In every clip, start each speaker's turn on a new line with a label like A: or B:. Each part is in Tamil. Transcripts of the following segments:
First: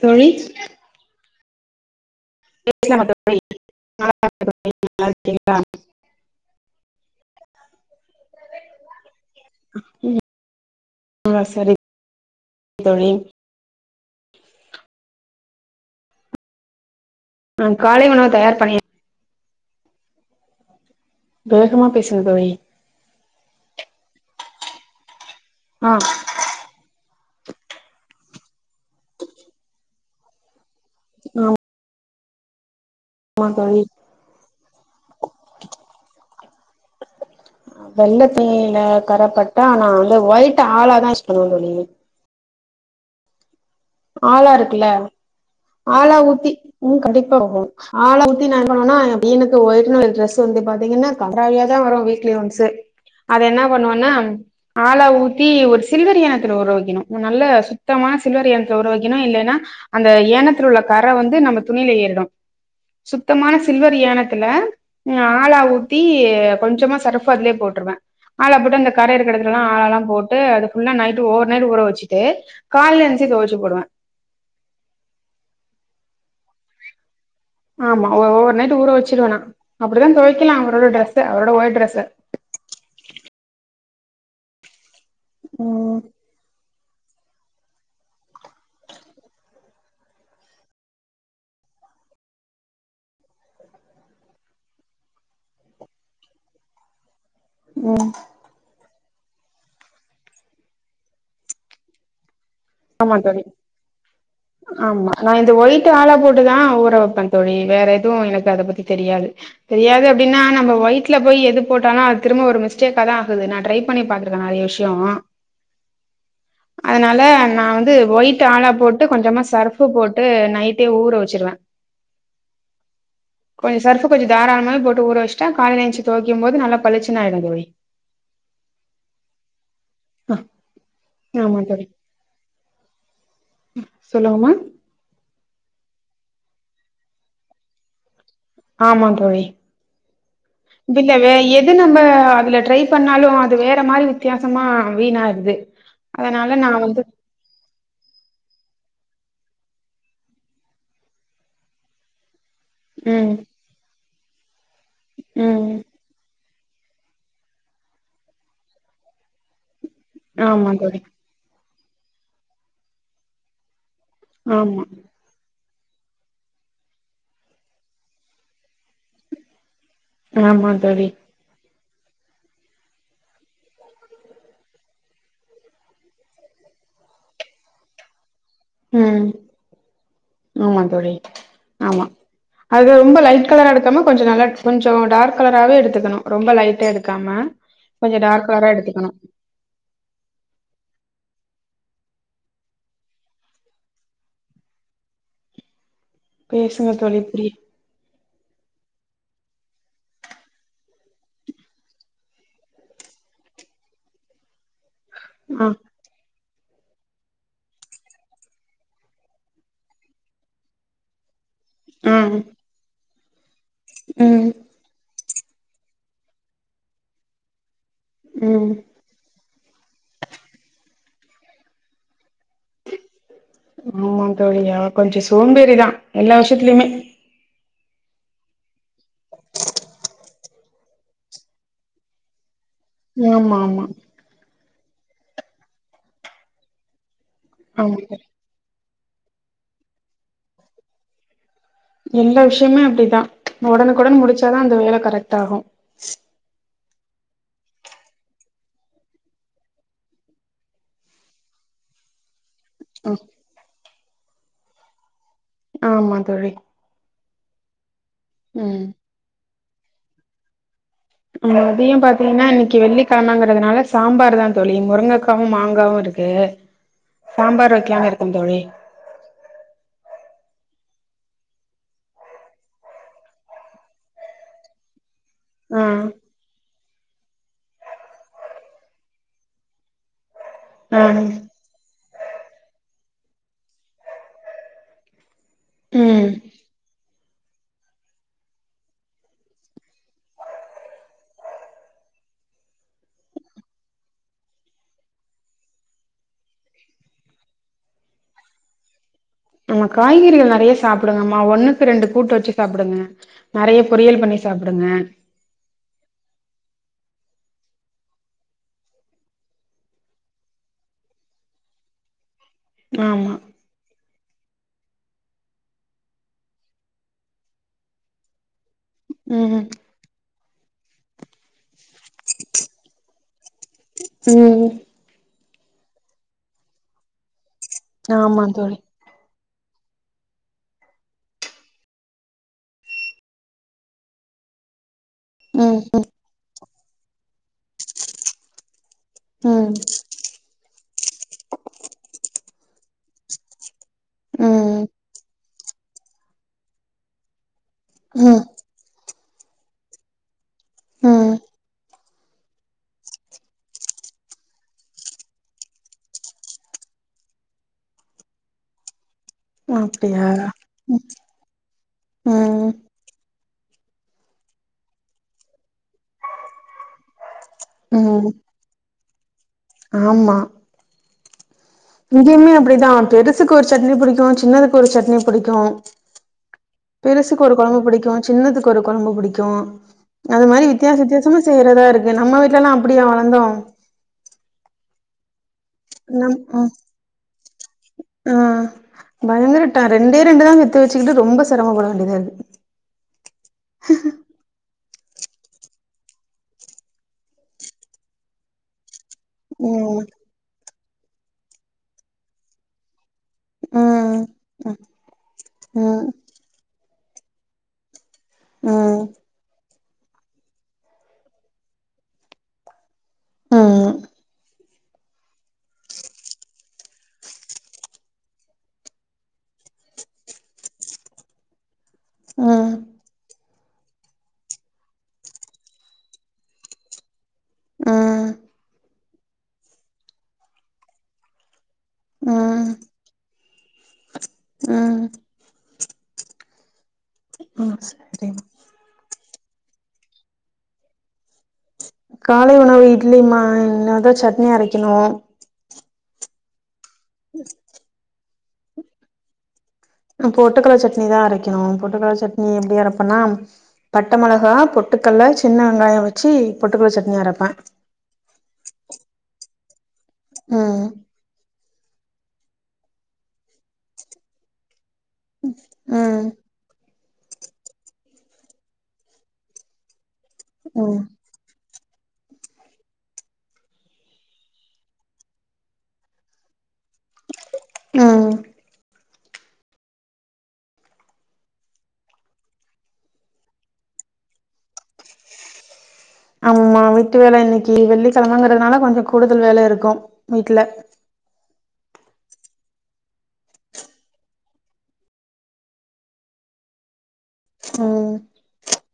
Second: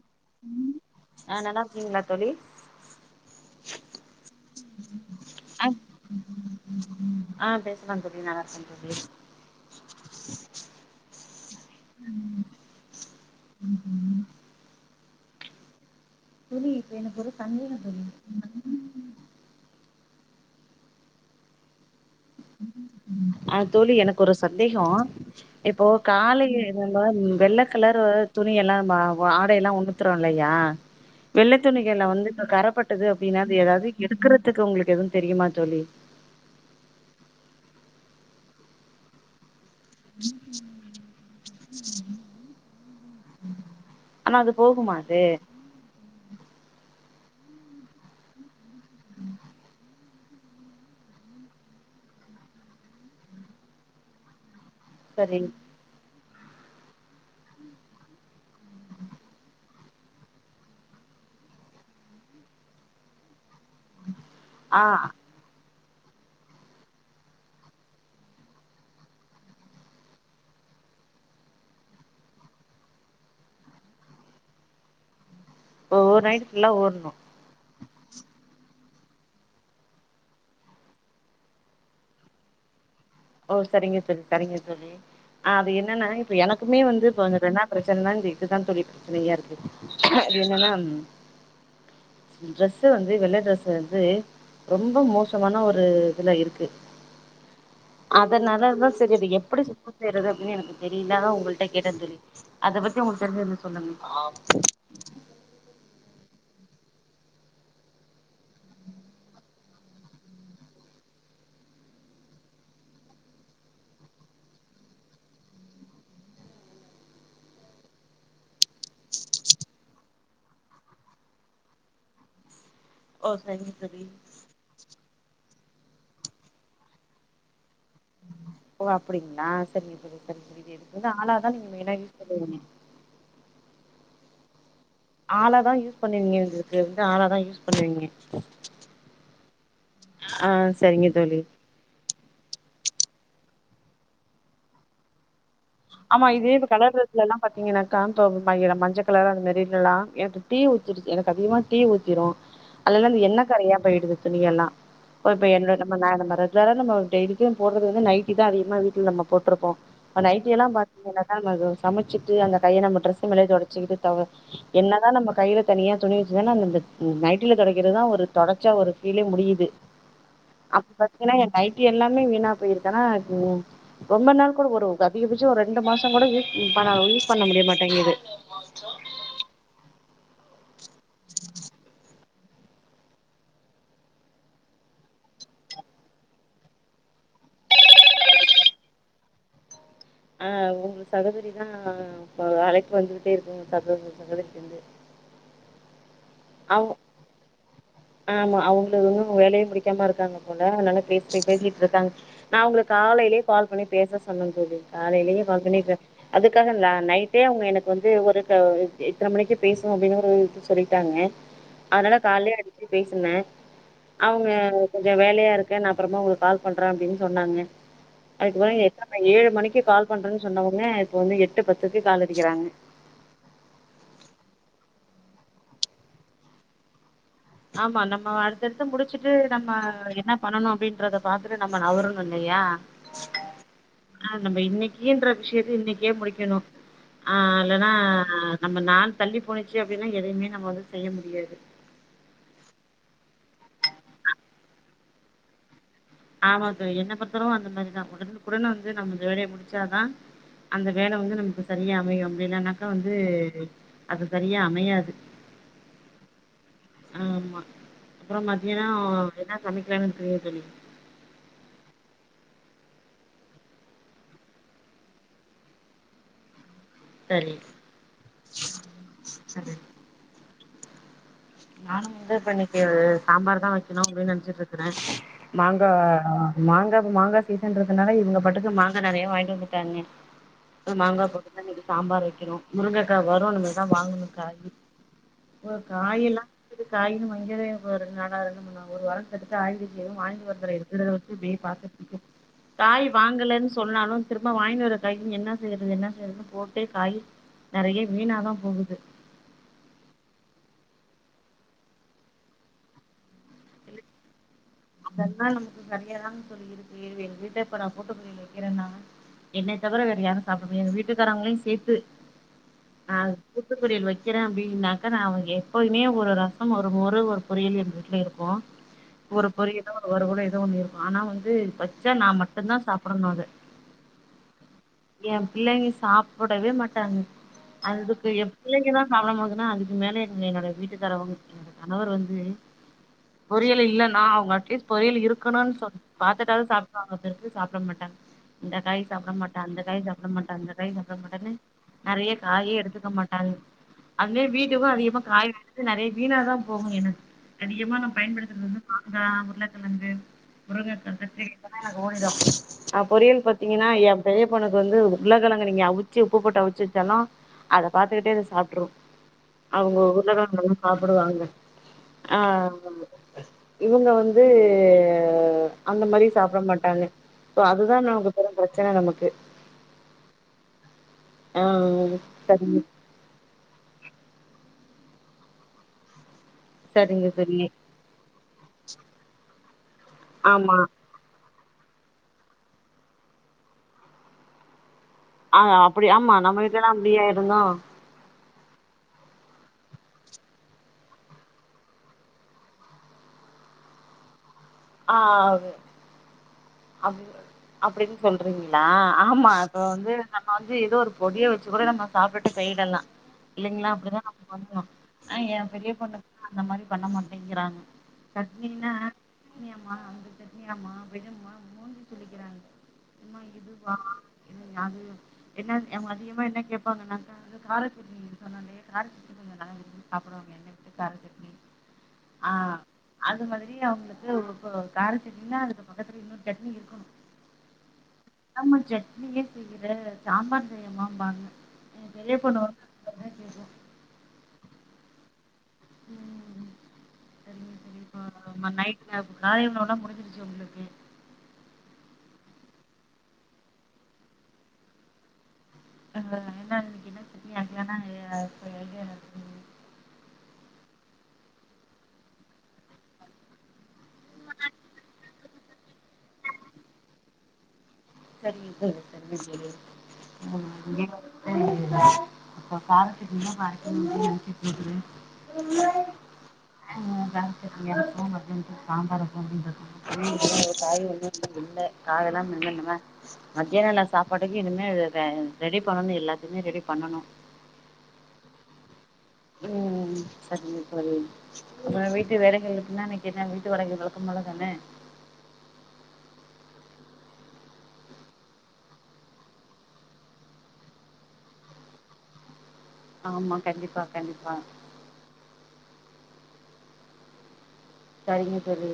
A: தோழி
B: ஆ, நல்லா இருக்கீங்களா தோழி?
A: பேசல மா தோழி நல்லா இருக்க தோழி நல்லா இருக்கீங்களா
B: ஆ ஆ பேசலாம் தோழி நல்லா இருக்க தோழி
A: ம் அ சரி தோழி
B: உஹும் தோழி இப்ப எனக்கொரு
A: நா காலை உணவு தயார் பண்ணி வேகமா பேசுங்க தோழி
B: அ தோழி எனக்கு ஒரு சந்தேகம் இப்போ
A: ஆ
B: காலை ஏங்க வெள்ள கலர் அ துணி எல்லாம் ஆடையெல்லாம் உடுத்துருறாங்க இல்லையா வெள்ள துணிக்கு எல்லாம் நா வந்து கர பட்டு பட்டது அப்டின்னா
A: ஆமா
B: அது
A: தோழி
B: ஏதாவது எடுக்கறதுக்கு உங்களுக்கு எதுவும் தெரியுமா தோழி
A: வெள்ள துணில கரப்பட் டா நா வந்து ஒயிட் ஆளா தான் யூஸ் பண்ணுவ தோழி
B: ஆனா அது
A: ஆளா இருக்குல்ல
B: போகுமா அது
A: ஆளா ஊத்தி ம் கடைக்கு போறாங்க ஆளா ஊத்தி நீ நா வாங்கனா என் பையனுக்கு ஒயிட்நா இன்ட்ரெஸ்ட் [unintelligible] வந்து பாத்தீங்கன்னா கன்ராாவியாதா வரு வீக்லி ஒன்சு அத என்ன பண்ணுவோன்னா ஆலா
B: சரி
A: ஊத்தி ஒரு சில்வர் யானத்துல ஊற வெய்க்கணு நல்ல சுத்தமா சில்வர் யான த்துல ஊற வெக்கணு இல்லேன்னா அந்த ஏனத்தில உள்ள கர வந்து நம்ம துணில ஏறிடு சுத்தமான சில்வர் யானத்துல
B: ஆ
A: ம் ஆலா ஊத்தி கொஞ்சமா சர்ப்ஃ அதுலயே போட்ருவே ஆலா போட்டு அந்த கரயிருக்கிறதுல்லா ஆலால்லா போட்டு அது ஃபுல்லா நைட்டு ஓவர் நைட் ஊற வெச்சிட்டு கால்ல என்ச்சி தொவச்சு போடுவே
B: ஓ ஓவர் நைட்டு ஃபுல்லா ஊற்ணு
A: ஆமா ஒரு ஓவர் நைட் ஊற வெச்சிடுவே நா அப்டிதா தொவைக்கலா அவரோட ட்ரெஸ்ஸ அவரோட ஒய்ட் ட்ரெஸ்ஸ
B: ஓ செரிங்க தோழி செரிங்க தோழி ஆ அது
A: ம்
B: என்னன்னா எனக்குமே வந்து இப்ப வந்து இப்ப என்னா பிரச்சனனா இந்த இக்கு தா தோழி பிரச்சனையா இருக்கு அது என்னன்னா ட்ரெஸ்சு வந்து வெள்ள ட்ரெஸ்சு வந்து ரொம்போ மோசமான ஒரு இதுல இருக்கு
A: ம்
B: அதனாலதா செரி அது எப்டி சுத்தோ செய்யறது அப்டினே எனக்கு தெரிய்ல உங்கள்ட்ட கேட்டே தோழி அத பத்தி
A: ஆமா
B: உங்ளுக்கு
A: தோழி
B: தெரிஞ்சத சொல்லுங்க
A: ஆமா நா இந்த ஒயிட்டு ஆலா போட்டுதா ஊற வெப்பே தோழி வேற எதுவு எனக்கு அத பத்தி தெரியாது தெரியாது அப்டினா நம்ம ஒயிட்ல போய் எது போட்டாலு அது திரும்ப ஒரு மிஸ்டேக்கா தா ஆகுது நா ட்ரை பண்ணி பாத்திருக்கே நறையா விஷ்யோ அதனால நா வந்து ஒயிட் ஆலா போட்டு கொஞ்சமா சர்ஃப்பு போட்டு நைட்டே ஊற வெச்சிருவே
B: ஓ சரிங்க
A: கொஞ்ச
B: தோழி
A: சர்ஃப்பு கொஞ்ச தாராளமாவே போட்டு ஊற வெச்சிட்டா காலைல எந்ச்சு தொவைக்கு போது நல்லா பளிச்சுனு ஆயிடு தோழி
B: ஓ அப்டிங்ளா செரிங்க தோழி
A: ஆ
B: செரிங்க தோழி இது ஆலா தா
A: ஆமா
B: நீங்க [inaudible] யூஸ் பண்ணுவீங்க
A: சொல்லுங்ம்மா
B: ஆலா தா யூஸ் பண்ணுவீங்க எங்களுக்கு வந்து ஆலா தா யூஸ் பண்ணுவீங்க
A: ஆமாந் தோழி
B: ஆ சரிங்க
A: இதுல வே
B: தோழி
A: எ து நம்ம அதுல ட்ரை பண்ணாலு அது வேற மாரி வித்தியாசமா வீணா ஆகுது
B: ஆமா இதே இப்ப கலர் டிரஸ்லல்லா பாத்தீங்கன்னாக்கா [unintelligible] மஞ்ச கலர் அந்த மாரி இதுலல்லா எனக்கு டீ ஊத்திடுது எனக்கு அதிகமாக டீ ஊத்திரு
A: [unintelligible]
B: அதுலல்லா அந்த எண்ணெ கறையா போயிடுது துணியெல்லா போய் போய்
A: ம்
B: எண்ணெ நம்ம [unintelligible] வேற நம்ம டெய்லிக்கு போட்றது வந்து நைட்டிதா அதிகமா வீட்ல நம்ம போட்ருப்போ நைய்டி எல்லா
A: ஆமா தோழி
B: பாத்தீனாக்கா நம்ம இது சமச்சிட்டு அந்த கைய நம்ம டிரஸ் மேல தொடச்சிகிட்டு [unintelligible]
A: ஆமா
B: என்னதா நம்ம கைல தனியா துணி வெச்சுதுதா நம்ம இந்த நைட்டில தொடைக்கிறதுதா ஒரு தொடச்சா ஒரு ஃபீலே முடியிது
A: ஆமா
B: அப்ப
A: தோழி
B: பாத்தீங்கன்னா எ நைட்டி எல்லாமே வீணா போயிருக்கன்னா ரொம்ப நாள் கூட ஒரு அதிகபட்சோ ஒரு ரெண்டு மாசங் கூட யூஸ் பண யூஸ் பண்ண முடியமாட்டேங்குது
A: ம் ஆமா தோழி ஆமா அது ரொம்ப லைட் கலரா எடுக்காம கொஞ்ச நல்லா கொஞ்சோ டார்க் கலராவே எடுத்துக்கணு ரொம்ப லைட்டா எடுக்காம கொஞ்ச டார்க் கலரா எடுத்துக்கணு
B: ஆ உங்க சகோதரி தா இப்ப அலைப்பு வந்துகிட்டே இருக்கு சகோதரி சகோதரிக்கிட்டருந்து
A: பேசுங்க தோழி ஃப்ரி
B: ஆமா அவுங்ளு இன்னு வேலயே முடிக்காம இருக்காங்க போல அதனால நல்லா பேஸ் பேசிட்ருக்காங்க நா உங்கள காலைலே கால் பண்ணி பேச சொன்னந்தோழி காலைலே கால்
A: ஆ
B: பண்ணி அதுக்காக நா நைட்டே அவுங்க எனக்கு வந்து ஒரு க இத்தன மணிக்கு பேசுவோ அப்டினு ஒரு இது சொல்லி ட்டாங்க
A: ஆ
B: அதனால கால்லயே அடிச்சி பேசினே அவுங்க
A: ம்
B: கொஞ்சோ வேலயா இருக்க நா அப்பறமா உங்களுக்கு கால் பண்றே அப்டின் சொன்னாங்க அதுக்கு
A: ம்
B: ஏழு மணிக்கு கால் பண்றேனு சொன்னவங்க இப்போ வந்து எட்டு பத்துக்கு கால் அடிக்கிறாங்க
A: ஆமா தோழி அவ கொஞ்சோ சோம்பேறிதா எல்லா விஷ்யத்துலயுமே
B: ஆமா நம்ம அடுத்தடுத்து முடிச்சுட்டு நம்ம என்ன பண்ணணோ அப்டின்றத பாத்துட்டு நம்ம நவுரணோ இல்லயா
A: ஆமா ஆமா
B: ஆ நம்ம இன்னிக்கின்ற விஷயத்த இன்னைக்கே முடிக்கணோ ஆ இல்லனா
A: ஆமா
B: நம்ம நாள் தள்ளி போனிச்சு அப்டின்னா எதையுமே நம்ம வந்து செய்ய முடியாது
A: எல்லா விஷ்யமுமே அப்டிதா ஒடனுக்குடன் முடிச்சாதா அந்த வேல கரெக்ட் ஆகோ
B: ஆமா தோழி என்ன பொறுத்தரோ அந்த மாரிதா உடனுக்குடன் வந்து நம்ம வேலைய முடிச்சாதா அந்த வேல வந்து நமக்கு சரியா அமையு அப்டி இல்லனாக்கா வந்து அது சரியா அமையாது
A: ஆமா தோழி
B: ஆமா அப்றோ
A: ம்
B: மத்தியானோ என்ன சமைக்கலான்னு இருக்றீங்க தோழி
A: மதியோ பாத்தீங்கனா இன்னிக்கு வெள்ளிக் கெழமங்குறதுனால சாம்பார் தா தோழி முருங்கக்காவு மாங்காவு இருக்கு சாம்பார் வெக்கலானு இருக்க தோழி
B: ச் சரி நானு வந்து இப்ப இன்னிக்கு சாம்பார் தா வெக்கணு அப்டின்னு நெனச்சிட்டு இருக்குறே
A: ஆ
B: மாங்கா மாங்கா கு மாங்கா சீசன் ரதுனால இவங்க பாட்டுக்கு மாங்கா நறைய வாங்கி வந்துட்டாங்க
A: ஆ
B: மாங்கா போட்டு தா இன்னிக்கு சாம்பார் வைக்கணு முருங்கக்கா வரு இனிமேதா வாங்கணு காய் ஒரு
A: ம்
B: காயெல்லா காயின்னு [unintelligible] நாளா இருக்கனோ ஒரு வரோ அடுத்து காய்கறி எதுவு வாங்கிட்டு வர்தல இருக்குறது வச்சு இப்டீ பாத்துட்டுருக்கே காய் வாங்கலனு சொன்னாலு திரும்ப வாங்கினு வர டைம் என்ன செய்யறது என்ன செய்யறதுன்னு போட்டு காய் நறைய வீணாதா போகுது
A: நம்ம காய்கறிகள் நறைய சாப்டுங்க மா ஒண்ணுக்கு ரெண்டு கூட்டு வெச்சு சாப்டுங்க நறைய பொரியல் பண்ணி சாப்டுங்க
B: அது எல்லா நமக்கு கரியாதா தோழி இருக்கு எங்க வீட்ல இப்பனா கூட்டுப்பொறியல் வெக்கிறேன்தாங்க என்னய தவிர வேற யாரு சாப்டாமா எங்க வீட்டுக்காரவங்களையு சேத்து ஆ
A: ஆமா
B: கூட்டு பொரியல் வெக்குற அப்டின்னாக்க நா அவங்க எப்பவுமே ஒரு ரசம் ஒரு மொறு ஒரு பொரியல் எங்க வீட்ல இருக்கோ ஒரு
A: ம்
B: பொரியலோ ஒரு வருவலோ ஏதோ ஒண்ணு இருக்கோ ஆனா வந்து வச்சா நா மட்டோதா சாப்புடணோ அத
A: ம்
B: எ பிள்ளைங்க சாப்டவே மாட்டாங்க அதுக்கு
A: ஆமா
B: எ
A: தோழி
B: பிள்ளைங்கதா சாப்ட மோதுனா அதுக்கு மேல எங்க என்னோடைய வீட்டுகாரவங்க என்னோட கணவர் வந்து பொரியல் இல்லனா அட்லீஸ் பொரியல் இருக்கணோன்
A: ம்
B: சொன் பாத்துடாது சாப்டுவாங்க பிறகு சாப்ட மாட்டாங்க இந்த காய் சாப்ட மாட்ட
A: ம்
B: அந்த காய் சாப்ட மாட்ட அந்த காய் சாப்ட மாட்டேன்னு நறைய காயே எடுத்துக்க மாட்டாங்க அதுலயே
A: ம்
B: வீட்டுக்கு அதிகமா காய் வெடுத்து நறைய வீணாதா போகு எனக்கு அதிகமா நா
A: ம் ம்
B: பயன்படுத்துறது வந்து மாங்கா உருளக்கெழங்கு முருகக்கா
A: ம்
B: கத்திரி [inaudible] அ பொரியல் பாத்தீங்கனா எ பெரிய பொண்ணுக்கு வந்து உருளகெழங்கு நீங்க அவிச்சு உப்பு போட்டு அவிச்சு வெச்சானா அத பாத்துக்கிட்டே இது சாப்ட்றோ அவங்க
A: அப்டியா
B: உருளகெழங்கு சாப்புடுவாங்க ஆ
A: ம்
B: அமாங்க இவங்க வந்து அந்த மாரி சாப்ட மாட்டாங்க சோ அதுதா
A: ம்
B: நமக்கு பெரும் பிரச்சன நமக்கு
A: ஆமா.
B: ஆ
A: இங்கேயுமே
B: சரிங்க
A: அப்டிதா பெருசுக்கு ஒரு சட்னி புடிக்கு சின்னதுக்கு ஒரு சட்னி புடிக்கு
B: சரிங்க
A: பெருசுக்கு ஒரு
B: தோழி
A: கொழம்பு பிடிக்கு சின்னதுக்கு ஒரு கொழம்பு பிடிக்கு அது மாரி
B: ஆமா
A: வித்தியாச வித்தியா [unintelligible] செய்றதாருக்கு நம்ம வீட்லல்லா அப்டியா வளந்தோ
B: ஆ அப்டி ஆமா
A: நம் ஆ
B: நம்ம வீட்லலா அப்டியாருந்தோ
A: ஆ பயங்கரட்டா ரெண்டே ரெண்டு தா பெத்து வச்சுக்கிட்டு ரொம்ப செரமப்பட வேண்டியதாரு ஹா ஹ
B: ஆ து அப் அப்டின் சொல்றீங்ளா ஆமா இப்ப
A: ம்
B: வந்து நம்ம வந் து எதோ ஒரு பொடிய வச்சு கூட நம்ம சாப்பிட்டு போய்டலா இல்லைங்ளா
A: ம்
B: அப்டிதா நாம பண்ணுவோ ஆ எ பெரிய
A: ம்
B: பொண்ணுக்கு அந்த மாரி பண்ண மாட்டேங்கிறாங்க
A: ம்
B: சட்னினா
A: ம்
B: சட்னியாமா அந்த சட்னியாமா விடுமா சொல்லிக்கிறாங்க அம்மா இதுவா
A: ம்
B: இது அது என்ன எ அதிகமா என்ன கேப்பாங்கனாக்கா எதோ கார‌ சட்னி‌ன் சொன்னாங்ளே கார கொஞ்ச நல்லா விரும்பி சாப்டுவாங்க எண்ண விட்டு காரச்சாட்னி ஆ
A: ம்
B: அது மாத்ரி அவுங்ளுக்கு இப்ப கார செட்னினா அதுக்கு பக்கத்துல இன்னொரு சட்னி இருக்கணு [unintelligible] சட் இத ஏ செய்றே சாம்பார் செய்யமாம்பாங்க எ பெரிய பொண்ணு
A: ம்
B: வந்து கேக்கு
A: ம்
B: ம்
A: ம்
B: செரிங்க
A: சரிமா
B: [unintelligible] நை [unintelligible] முடிஞ்சிருச்சு உங்ளுக்கு
A: காலை உணவு இட்லிமா என்னாது சட்னி அரைக்கணு
B: ஆ என்ன இன்னக்கி என்ன சட்னி அரைக்லானா ஆ
A: நா பொட்டுக்கல்ல சட்னி தா அரைக்கணு பொட்டுக்கல்ல சட்னி எப்டி அரப்பேனா பட்ட மெளகா பொட்டுக்கல்ல சின்ன வெங்காயோ வச்சு பொட்டுக்கல்ல சட்னி அரப்பே
B: செரிங்க தோழி செரிங்க
A: ம்
B: தோழி [inaudible] அப்ப கார சட்னி னா கார சட்னி [inaudible] [inaudible]
A: ம்
B: கார சட்னி அப்போ மத்யானத்துல சாம்பார் [inaudible] ஒண்ணு
A: ம்
B: இல்ல காயெல்லா [inaudible] மத்ய வேல சாப்பாட்டுக்கு இனிமே ரெ ரெடி பண்ணணு எல்லாத்தியுமே ரெடி பண்ணணு
A: ம்
B: ம் செரிங்க தோழி நா வீட்டு வேலைகளுக்குனா நா கேட்டே வீட்டு வேலைகள் வழக்கம் போல தான
A: ஆமா வீட்டு வேல இன்னக்கி வெள்ளிக்கிழமங்றதுனால கொஞ்சோ கூடுதல் வேல இருக்கு வீட்ல
B: ஆமா கண்டிப்பா கண்டிப்பா
A: ம்
B: செரிங்க தோழி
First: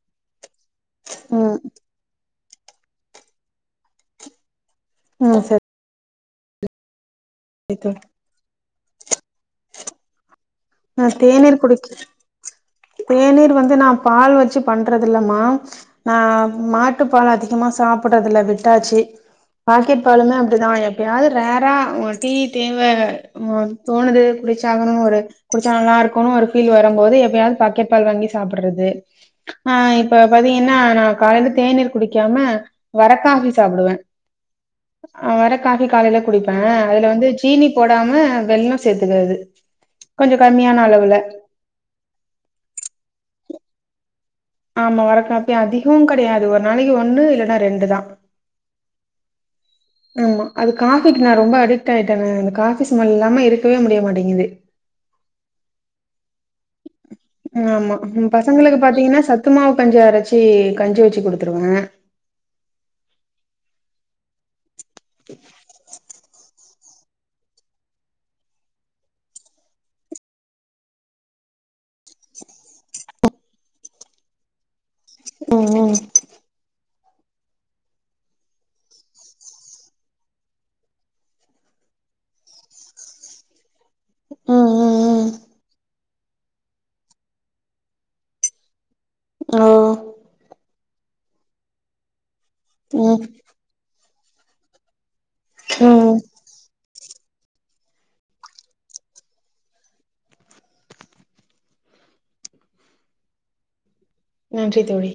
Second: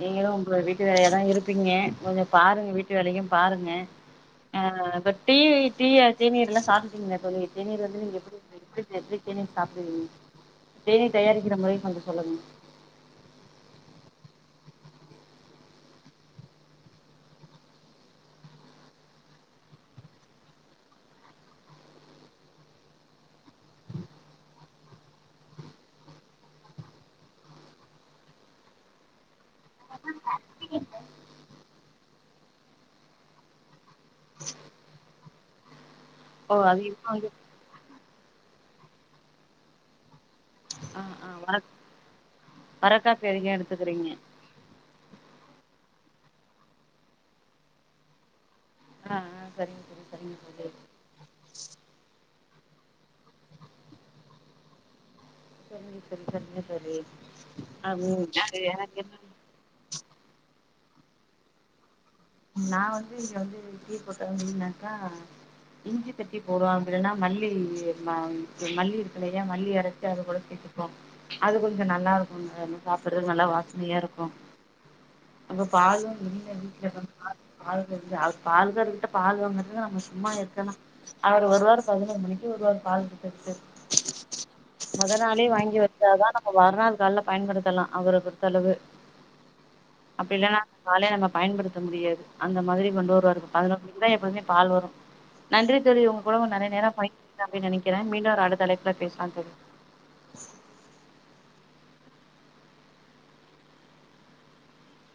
B: நீங்களு ஒங்க வீட்டு வேலயா தா
A: ம்
B: இருப்பீங்க கொஞ்சோ பாருங்க வீட் டு வேலயு பாருங்க ஆ இப்ப டீ
A: ம் சரி
B: டீ தேநீர் இதல்லா சாப்ட்டுட்டீங்களா தோழி தேநீர்
A: தோழி
B: வந்து நீங்க எப்டி எப்டி எப்டி தேநீர் சாப்டுவீங்க
A: நா
B: தேநீர் தயாரிக்கிற முறை
A: குடிக்க
B: கொஞ்சோ சொல்லுங்க
A: தேநீர் வந்து நா பால் வச்சு பண்றதில்ல மா ஆ மாட்டுப்பால் அதிகமா சாப்புறதுல விட்டாச்சு பாக்கெட் பாலுமே அப்டிதா எப்பயாது ரேரா ஒங்க டீ தேவ தோணுது குடிச்சாகணு ஒரு குடிச்சா நல்லாருக்குனு ஒரு ஃபீல் வரம்போது எப்பயாது பக்கெட் பால் வாங்கி சாப்பட்றது ஆ இப்ப பாத்தீங்கன்னா நா காலைல தேநீர் குடிக்காம வரக்காஃபி சாப்டுவே ஆ வரகாஃபி காலேல குடிப்பே
B: ஓ அது இப்ப
A: அதுல வந்து சீனி போடாம வெல்லோ சேர்த்துக்கறது கொஞ்சோ கம்மியா
B: ஆ ஆ வரக் வரக்காஃபி அது ஏ எடுத்துக்கிறீங்க
A: ஆமா வரகாஃபி அதிகவு கெடையாது ஒரு நாளைக்கு ஒன்னு இல்லன்னா ரெண்டு தா
B: ஆ ஆ சரிங்க தோழி சரிங்க
A: ஆமா அது
B: தோழி
A: காஃபிக்கு நா ரொம்ப அடிக்ட் ஆயிட்டேங்க இந்த காஃபி ஸ்மெல் இல்லாம இருக்கவே முடியமாட்டேங்குது
B: சரிங்க தோழி சரிங்க தோழி
A: ஆமா
B: அது
A: ம் பசங்களுக்கு
B: எனக்கு
A: பாத்தீங்கன்னா
B: என்னன்
A: சத்துமாவு கஞ்சி அரைச்சி கஞ்சி வச்சு குடுத்துருவே
B: நா வந்து இங்க வந்து டீ போட்டே அப்டின்னாக்கா இஞ்சி தட்டி போடுவா இல்லன்னா மல்லி ம மல்லி இருக்குஇல்லையா மல்லி அரைச்சி அது கூட‌ சேத்துப்போ அது கொஞ்சோ நல்லா இருக்கும்ல நம்ம சாப்டுறது நல்லா வாசனையா இருக்கு அப்ப
A: ம் ம்
B: பாலு இல்ல வீட்ல கம் பால் இல்ல அது பால்காரர் கிட்ட பால் வாங்குறதுக்கு நம்ம சும்மா இருக்கலா அவர் வருவாரு பதினொரு மணிக்கு வருவாரு பால் குடுக்கதுக்கு
A: ம் ம் ம்
B: மொதநாளே வாங்கி வச் சா தா நம்ம மறுநாள் கால்ல பயன்படுத்தலா அவர பொருத்தளவு
A: ஓ
B: அப்டி இல்லன்னா பாலே நம்ம பயன்படுத்த முடியாது அந்த மாதிரி கொண்டு
A: ம்
B: வருவாரு பதினொரு மணிக்குதா எப்பவுமே பால் வரு நன்றி தோழி
A: ம்
B: ஒங்க கூட நெறய ‌நேரோ பேசி டே அப்டின் நெனைக்கிறே மீண்டும் ஒரு அடுத்த அழைப்புல பேசலா தோழி
A: நன்றி தோழி